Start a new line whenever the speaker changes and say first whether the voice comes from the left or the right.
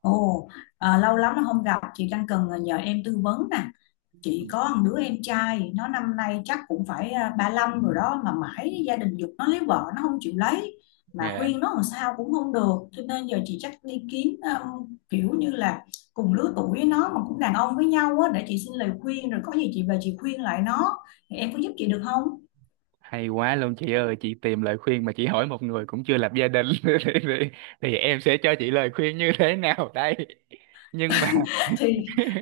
left: Ồ, lâu lắm là không gặp, chị đang cần nhờ em tư vấn nè. Chị có một đứa em trai, nó năm nay chắc cũng phải 35 rồi đó mà mãi gia đình giục nó lấy vợ nó không chịu lấy mà
right: Dạ,
left: khuyên nó làm sao cũng không được. Cho nên giờ chị chắc đi kiếm kiểu như là cùng lứa tuổi với nó mà cũng đàn ông với nhau á, để chị xin lời khuyên rồi có gì chị về chị khuyên lại nó. Thì em có giúp chị được không?
right: hay quá luôn chị ơi, chị tìm lời khuyên mà chị hỏi một người cũng chưa lập gia đình thì em sẽ cho chị lời khuyên như thế nào đây? Nhưng mà
left: thì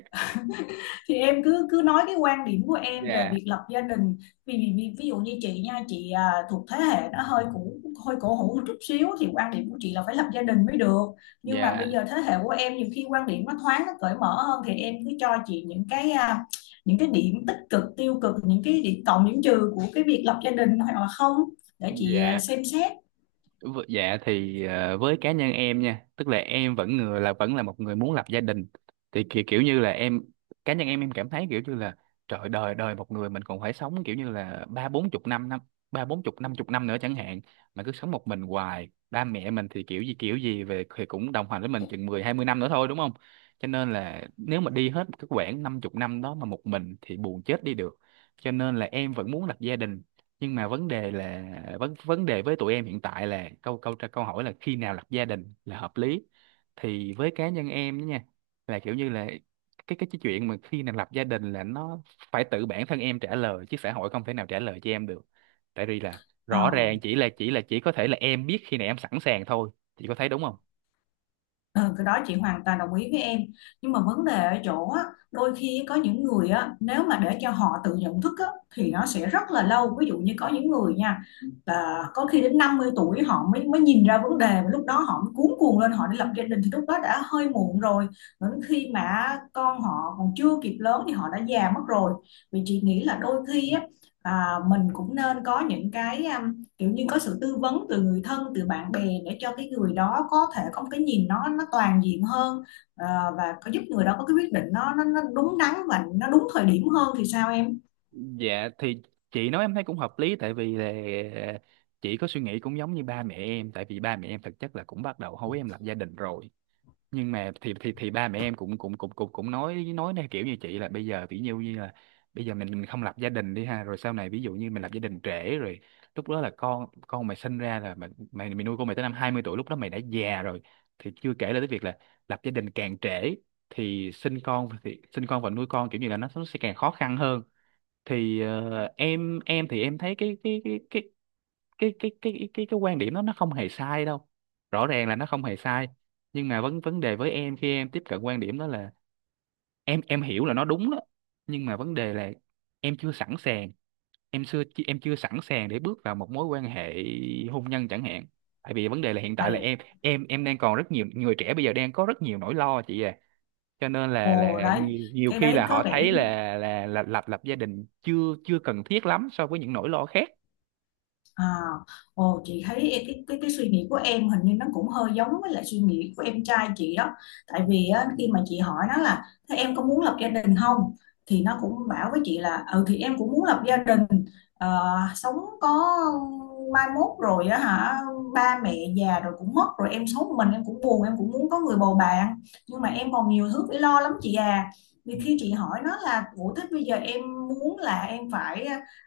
left: thì em cứ cứ nói cái quan điểm của em về
right: dạ,
left: việc lập gia đình, vì ví dụ như chị nha, chị thuộc thế hệ nó hơi cũ, hơi cổ hủ một chút xíu thì quan điểm của chị là phải lập gia đình mới được, nhưng mà
right: dạ,
left: bây giờ thế hệ của em nhiều khi quan điểm nó thoáng, nó cởi mở hơn thì em cứ cho chị những cái những cái điểm tích cực tiêu cực, những cái điểm cộng điểm trừ của cái việc lập gia đình hoặc là không, để chị
right: dạ.
left: xem xét.
right: Dạ thì với cá nhân em nha, tức là em vẫn là một người muốn lập gia đình. Thì kiểu như là em cá nhân em cảm thấy kiểu như là, trời, đời đời một người mình còn phải sống kiểu như là ba bốn chục năm nữa chẳng hạn, mà cứ sống một mình hoài. Ba mẹ mình thì kiểu gì về thì cũng đồng hành với mình chừng 10, 20 năm nữa thôi, đúng không? Cho nên là nếu mà đi hết cái quãng năm chục năm đó mà một mình thì buồn chết đi được. Cho nên là em vẫn muốn lập gia đình, nhưng mà vấn đề là, vấn vấn đề với tụi em hiện tại là, câu câu câu hỏi là khi nào lập gia đình là hợp lý. Thì với cá nhân em đó nha, là kiểu như là, cái chuyện mà khi nào lập gia đình là nó phải tự bản thân em trả lời, chứ xã hội không thể nào trả lời cho em được. Tại vì là,
left: Ờ.
right: rõ ràng chỉ có thể là em biết khi nào em sẵn sàng thôi, chị có thấy đúng không?
left: Ừ, cái đó chị hoàn toàn đồng ý với em, nhưng mà vấn đề ở chỗ á, đôi khi có những người á, nếu mà để cho họ tự nhận thức á, thì nó sẽ rất là lâu, ví dụ như có những người nha, là có khi đến 50 tuổi họ mới mới nhìn ra vấn đề, và lúc đó họ mới cuống cuồng lên họ đi lập gia đình thì lúc đó đã hơi muộn rồi, đến khi mà con họ còn chưa kịp lớn thì họ đã già mất rồi. Vì chị nghĩ là đôi khi á, mình cũng nên có những cái kiểu như có sự tư vấn từ người thân, từ bạn bè để cho cái người đó có thể có một cái nhìn nó toàn diện hơn, ờ, và có giúp người đó có cái quyết định nó đúng đắn và nó đúng thời điểm hơn, thì sao em?
right: Dạ thì chị nói em thấy cũng hợp lý, tại vì là chị có suy nghĩ cũng giống như ba mẹ em, tại vì ba mẹ em thực chất là cũng bắt đầu hối em lập gia đình rồi. Nhưng mà thì ba mẹ em cũng cũng cũng cũng cũng nói theo kiểu như chị là, bây giờ ví dụ như là, bây giờ mình không lập gia đình đi ha, rồi sau này ví dụ như mình lập gia đình trễ rồi, lúc đó là con mày sinh ra là mày mày, mày nuôi con mày tới năm 20 tuổi, lúc đó mày đã già rồi. Thì chưa kể là tới việc là, lập gia đình càng trễ thì sinh con, thì sinh con và nuôi con kiểu như là nó sẽ càng khó khăn hơn. Thì em thì em thấy cái quan điểm đó nó không hề sai đâu, rõ ràng là nó không hề sai. Nhưng mà vấn vấn đề với em khi em tiếp cận quan điểm đó là, em hiểu là nó đúng đó, nhưng mà vấn đề là em chưa sẵn sàng. Em chưa sẵn sàng để bước vào một mối quan hệ hôn nhân chẳng hạn. Tại vì vấn đề là hiện tại là
left: Vậy.
right: em đang còn, rất nhiều người trẻ bây giờ đang có rất nhiều nỗi lo chị à. Cho nên là
left: Ồ đấy,
right: nhiều
left: cái
right: khi
left: đấy
right: là
left: có
right: họ thấy
left: vẻ...
right: là là lập lập gia đình chưa chưa cần thiết lắm so với những nỗi lo khác.
left: À, ồ chị thấy cái cái suy nghĩ của em hình như nó cũng hơi giống với lại suy nghĩ của em trai chị đó. Tại vì á, khi mà chị hỏi nó là thế em có muốn lập gia đình không? Thì nó cũng bảo với chị là ừ thì em cũng muốn lập gia đình. Ờ, sống có mai mốt rồi á hả, ba mẹ già rồi cũng mất rồi em sống một mình em cũng buồn, em cũng muốn có người bầu bạn, nhưng mà em còn nhiều thứ phải lo lắm chị à. Vì khi chị hỏi nó là ủa thế bây giờ em muốn là em phải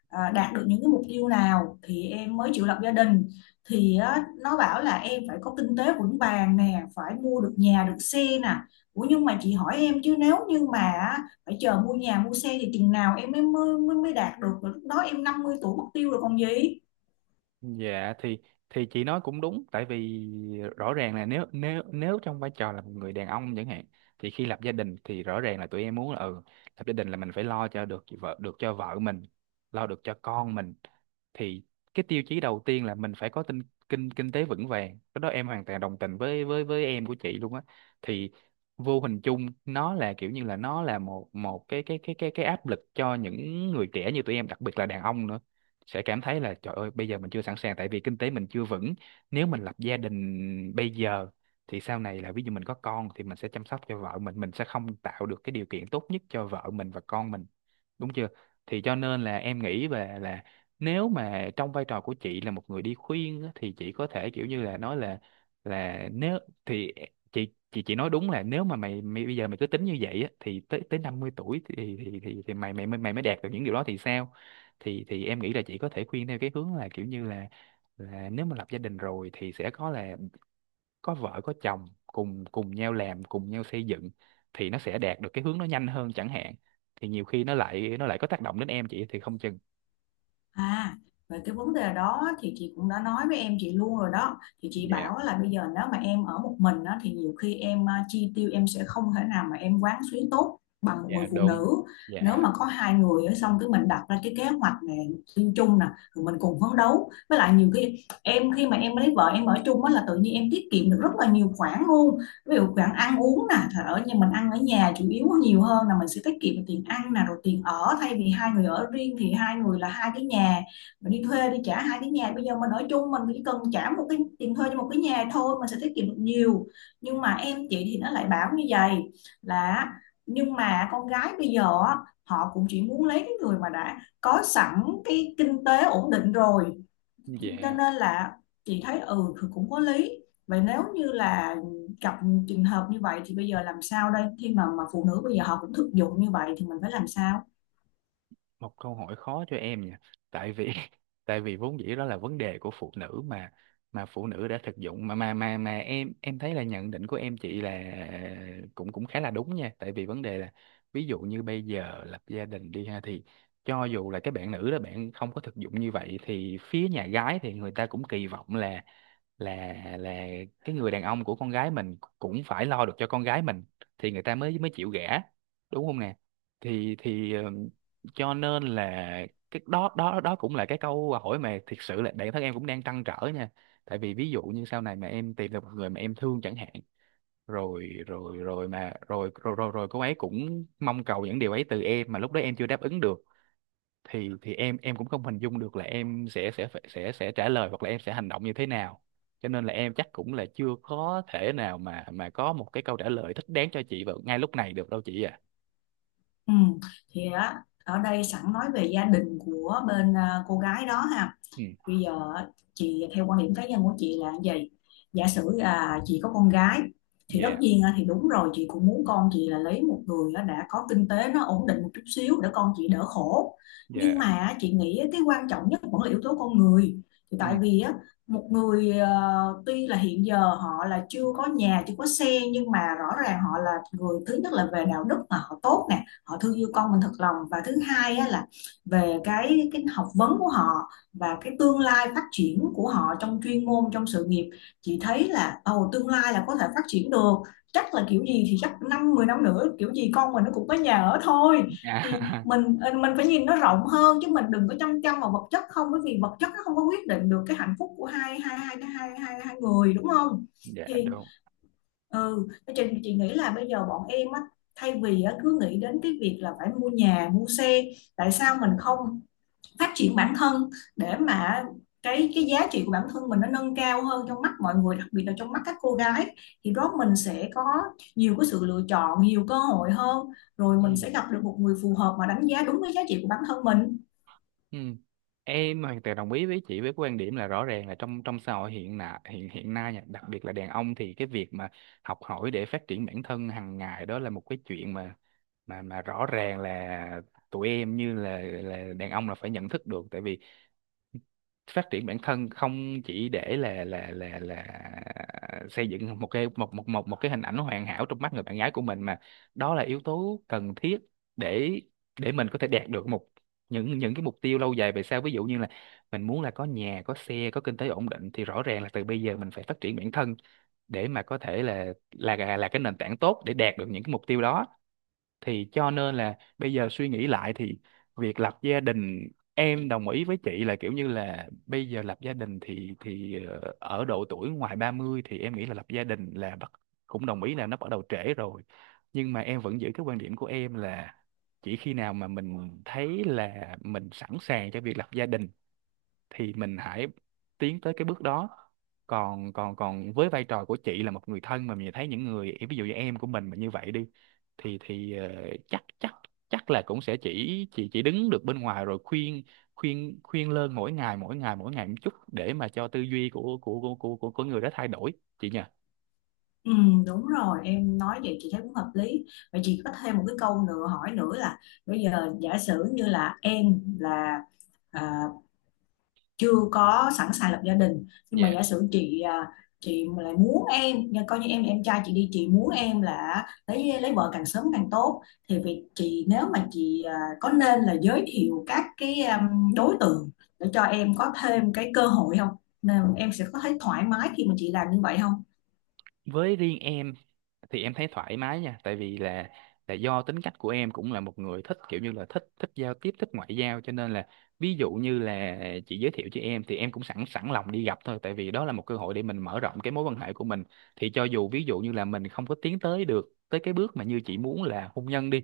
left: đạt được những cái mục tiêu nào thì em mới chịu lập gia đình, thì á, nó bảo là em phải có kinh tế vững vàng nè, phải mua được nhà được xe nè. Ủa nhưng mà chị hỏi em chứ nếu như mà á, phải chờ mua nhà mua xe thì chừng nào em mới mới mới đạt được, rồi lúc đó em 50 tuổi mất tiêu rồi còn gì.
right: Dạ thì chị nói cũng đúng, tại vì rõ ràng là nếu nếu nếu trong vai trò là một người đàn ông chẳng hạn, thì khi lập gia đình thì rõ ràng là tụi em muốn là, ừ, lập gia đình là mình phải lo cho được vợ, được cho vợ mình, lo được cho con mình. Thì cái tiêu chí đầu tiên là mình phải có kinh kinh tế vững vàng, cái đó em hoàn toàn đồng tình với em của chị luôn á. Thì vô hình chung nó là kiểu như là, nó là một một cái cái áp lực cho những người trẻ như tụi em, đặc biệt là đàn ông nữa, sẽ cảm thấy là trời ơi, bây giờ mình chưa sẵn sàng, tại vì kinh tế mình chưa vững. Nếu mình lập gia đình bây giờ, thì sau này là ví dụ mình có con thì mình sẽ chăm sóc cho vợ mình sẽ không tạo được cái điều kiện tốt nhất cho vợ mình và con mình, đúng chưa? Thì cho nên là em nghĩ về là, nếu mà trong vai trò của chị là một người đi khuyên á, thì chị có thể kiểu như là nói là nếu, thì chị nói đúng là, nếu mà mày bây giờ mày cứ tính như vậy á, thì tới tới 50 tuổi thì thì mày mày mày mới đạt được những điều đó thì sao? Thì em nghĩ là chị có thể khuyên theo cái hướng là kiểu như là nếu mà lập gia đình rồi thì sẽ có là có vợ có chồng, cùng cùng nhau làm, cùng nhau xây dựng, thì nó sẽ đạt được cái hướng nó nhanh hơn chẳng hạn. Thì nhiều khi nó lại có tác động đến em chị thì không chừng.
left: À, Về cái vấn đề đó thì chị cũng đã nói với em chị luôn rồi đó. Thì chị
right: Dạ,
left: bảo là bây giờ nếu mà em ở một mình á, thì nhiều khi em chi tiêu em sẽ không thể nào mà em quán xuyến tốt bằng một người
right: dạ
left: phụ
right: đúng,
left: nữ. Nếu
right: dạ,
left: mà có hai người á, xong cái mình đặt ra cái kế hoạch này chung chung nè, rồi mình cùng phấn đấu. Với lại nhiều khi em, khi mà em lấy vợ em ở chung á là tự nhiên em tiết kiệm được rất là nhiều khoản luôn, ví dụ bạn ăn uống nè, thật ở nhà mình ăn ở nhà chủ yếu nhiều hơn là mình sẽ tiết kiệm được tiền ăn nè, rồi tiền ở, thay vì hai người ở riêng thì hai người là hai cái nhà, mình đi thuê đi trả hai cái nhà, bây giờ mình ở chung mình chỉ cần trả một cái tiền thuê cho một cái nhà thôi, mình sẽ tiết kiệm được nhiều. Nhưng mà em chị thì nó lại bảo như vậy, là nhưng mà con gái bây giờ á, họ cũng chỉ muốn lấy cái người mà đã có sẵn cái kinh tế ổn định rồi, cho
right: dạ.
left: nên là chị thấy ừ thì cũng có lý. Vậy nếu như là gặp trường hợp như vậy thì bây giờ làm sao đây, khi mà phụ nữ bây giờ họ cũng thực dụng như vậy thì mình phải làm sao?
right: Một câu hỏi khó cho em nha, tại vì tại vì vốn dĩ đó là vấn đề của phụ nữ mà phụ nữ đã thực dụng mà em thấy là nhận định của em chị là cũng cũng khá là đúng nha. Tại vì vấn đề là, ví dụ như bây giờ lập gia đình đi ha, thì cho dù là cái bạn nữ đó bạn không có thực dụng như vậy, thì phía nhà gái thì người ta cũng kỳ vọng là, là cái người đàn ông của con gái mình cũng phải lo được cho con gái mình thì người ta mới mới chịu gả, đúng không nè? Thì cho nên là cái đó đó đó cũng là cái câu hỏi mà thiệt sự là bản thân em cũng đang trăn trở nha. Tại vì ví dụ như sau này mà em tìm được một người mà em thương chẳng hạn, rồi rồi rồi mà rồi rồi rồi, rồi cô ấy cũng mong cầu những điều ấy từ em mà lúc đó em chưa đáp ứng được, thì em cũng không hình dung được là em sẽ phải- sẽ trả lời, hoặc là em sẽ hành động như thế nào. Cho nên là em chắc cũng là chưa có thể nào mà có một cái câu trả lời thích đáng cho chị vào ngay lúc này được đâu chị à.
left: Ừ. Thì á ở đây sẵn nói về gia đình của bên cô gái đó ha,
right: Ừ.
left: bây giờ á, chị theo quan điểm cá nhân của chị là cái gì, giả sử là chị có con gái thì tất
right: Dạ,
left: nhiên á, thì đúng rồi chị cũng muốn con chị là lấy một người á, đã có kinh tế nó ổn định một chút xíu để con chị đỡ khổ, nhưng
right: dạ.
left: mà á, chị nghĩ á, cái quan trọng nhất vẫn là yếu tố con người, thì
right: Ừ.
left: tại vì á, một người tuy là hiện giờ họ là chưa có nhà chưa có xe, nhưng mà rõ ràng họ là người, thứ nhất là về đạo đức mà họ tốt nè, họ thương yêu con mình thật lòng, và thứ hai á, là về cái học vấn của họ và cái tương lai phát triển của họ trong chuyên môn, trong sự nghiệp, chị thấy là ồ tương lai là có thể phát triển được, chắc là kiểu gì thì chắc năm 10 năm nữa kiểu gì con mình nó cũng có nhà ở thôi. Thì
right: À,
left: mình mình phải nhìn nó rộng hơn chứ mình đừng có chăm chăm vào vật chất không, bởi vì vật chất nó không có quyết định được cái hạnh phúc của hai hai hai hai hai, hai người đúng không?
right: dạ
left: Thì
right: đúng.
left: ừ, chị nghĩ là bây giờ bọn em á, thay vì á, cứ nghĩ đến cái việc là phải mua nhà mua xe, tại sao mình không phát triển bản thân để mà cái giá trị của bản thân mình nó nâng cao hơn trong mắt mọi người, đặc biệt là trong mắt các cô gái, thì đó mình sẽ có nhiều cái sự lựa chọn, nhiều cơ hội hơn, rồi mình
right: Ừ.
left: sẽ gặp được một người phù hợp mà đánh giá đúng cái giá trị của bản thân mình.
right: Ừ, em hoàn toàn đồng ý với chị với quan điểm là, rõ ràng là trong trong xã hội hiện nay, hiện hiện nay nha, đặc biệt là đàn ông thì cái việc mà học hỏi để phát triển bản thân hàng ngày, đó là một cái chuyện mà mà rõ ràng là tụi em như là đàn ông là phải nhận thức được. Tại vì phát triển bản thân không chỉ để là xây dựng một cái, một một một một cái hình ảnh hoàn hảo trong mắt người bạn gái của mình, mà đó là yếu tố cần thiết để mình có thể đạt được một, những cái mục tiêu lâu dài về sau, ví dụ như là mình muốn là có nhà, có xe, có kinh tế ổn định, thì rõ ràng là từ bây giờ mình phải phát triển bản thân để mà có thể là cái nền tảng tốt để đạt được những cái mục tiêu đó. Thì cho nên là bây giờ suy nghĩ lại thì, việc lập gia đình, em đồng ý với chị là kiểu như là, bây giờ lập gia đình thì ở độ tuổi ngoài 30 thì em nghĩ là lập gia đình là bắt, cũng đồng ý là nó bắt đầu trễ rồi. Nhưng mà em vẫn giữ cái quan điểm của em là, chỉ khi nào mà mình thấy là mình sẵn sàng cho việc lập gia đình thì mình hãy tiến tới cái bước đó. Còn còn còn với vai trò của chị là một người thân mà mình thấy những người ví dụ như em của mình mà như vậy đi, thì chắc chắc chắc là cũng sẽ chỉ đứng được bên ngoài rồi khuyên, khuyên khuyên lơn mỗi ngày, mỗi ngày mỗi ngày một chút, để mà cho tư duy của của người đó thay đổi, chị nhỉ?
left: Ừ, đúng rồi em nói vậy chị thấy cũng hợp lý. Vậy chị có thêm một cái câu nữa, hỏi nữa là bây giờ giả sử như là em là à, chưa có sẵn sàng lập gia đình, nhưng mà
right: Dạ.
left: giả sử chị chị mà lại muốn em nha, coi như em trai chị đi, chị muốn em là lấy vợ càng sớm càng tốt, thì việc chị nếu mà chị có nên là giới thiệu các cái đối tượng để cho em có thêm cái cơ hội không, nên em sẽ có thấy thoải mái khi mà chị làm như vậy không?
right: Với riêng em thì em thấy thoải mái nha, tại vì là, do tính cách của em cũng là một người thích kiểu như là, thích thích giao tiếp, thích ngoại giao, cho nên là ví dụ như là chị giới thiệu cho em thì em cũng sẵn sẵn lòng đi gặp thôi, tại vì đó là một cơ hội để mình mở rộng cái mối quan hệ của mình. Thì cho dù ví dụ như là mình không có tiến tới được tới cái bước mà như chị muốn là hôn nhân đi,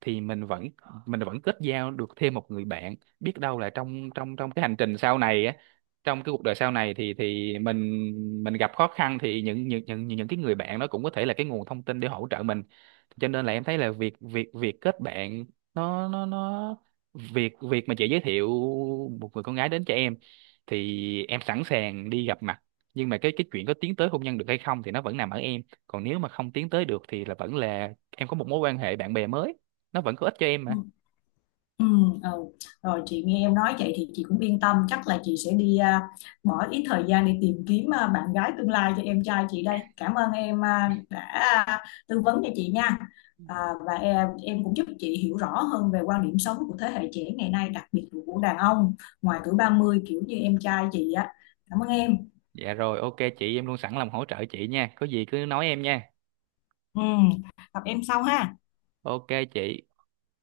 right: thì mình vẫn, mình vẫn kết giao được thêm một người bạn. Biết đâu là trong trong trong cái hành trình sau này á, trong cái cuộc đời sau này thì mình, gặp khó khăn thì những cái người bạn đó cũng có thể là cái nguồn thông tin để hỗ trợ mình. Cho nên là em thấy là việc việc việc kết bạn, nó, việc việc mà chị giới thiệu một người con gái đến cho em thì em sẵn sàng đi gặp mặt. Nhưng mà cái chuyện có tiến tới hôn nhân được hay không thì nó vẫn nằm ở em. Còn nếu mà không tiến tới được thì là vẫn là em có một mối quan hệ bạn bè mới, nó vẫn có ích cho em
left: Ừ.
right: mà.
left: Ừ, ừ. Rồi chị nghe em nói vậy thì chị cũng yên tâm, chắc là chị sẽ đi bỏ ít thời gian để tìm kiếm bạn gái tương lai cho em trai chị đây. Cảm ơn em đã tư vấn cho chị nha, à, và em cũng giúp chị hiểu rõ hơn về quan điểm sống của thế hệ trẻ ngày nay, đặc biệt là của đàn ông ngoài tuổi 30 kiểu như em trai chị á, cảm ơn em.
right: Dạ rồi, ok chị, em luôn sẵn lòng hỗ trợ chị nha, có gì cứ nói em nha.
left: Ừ, gặp em sau ha.
right: Ok chị.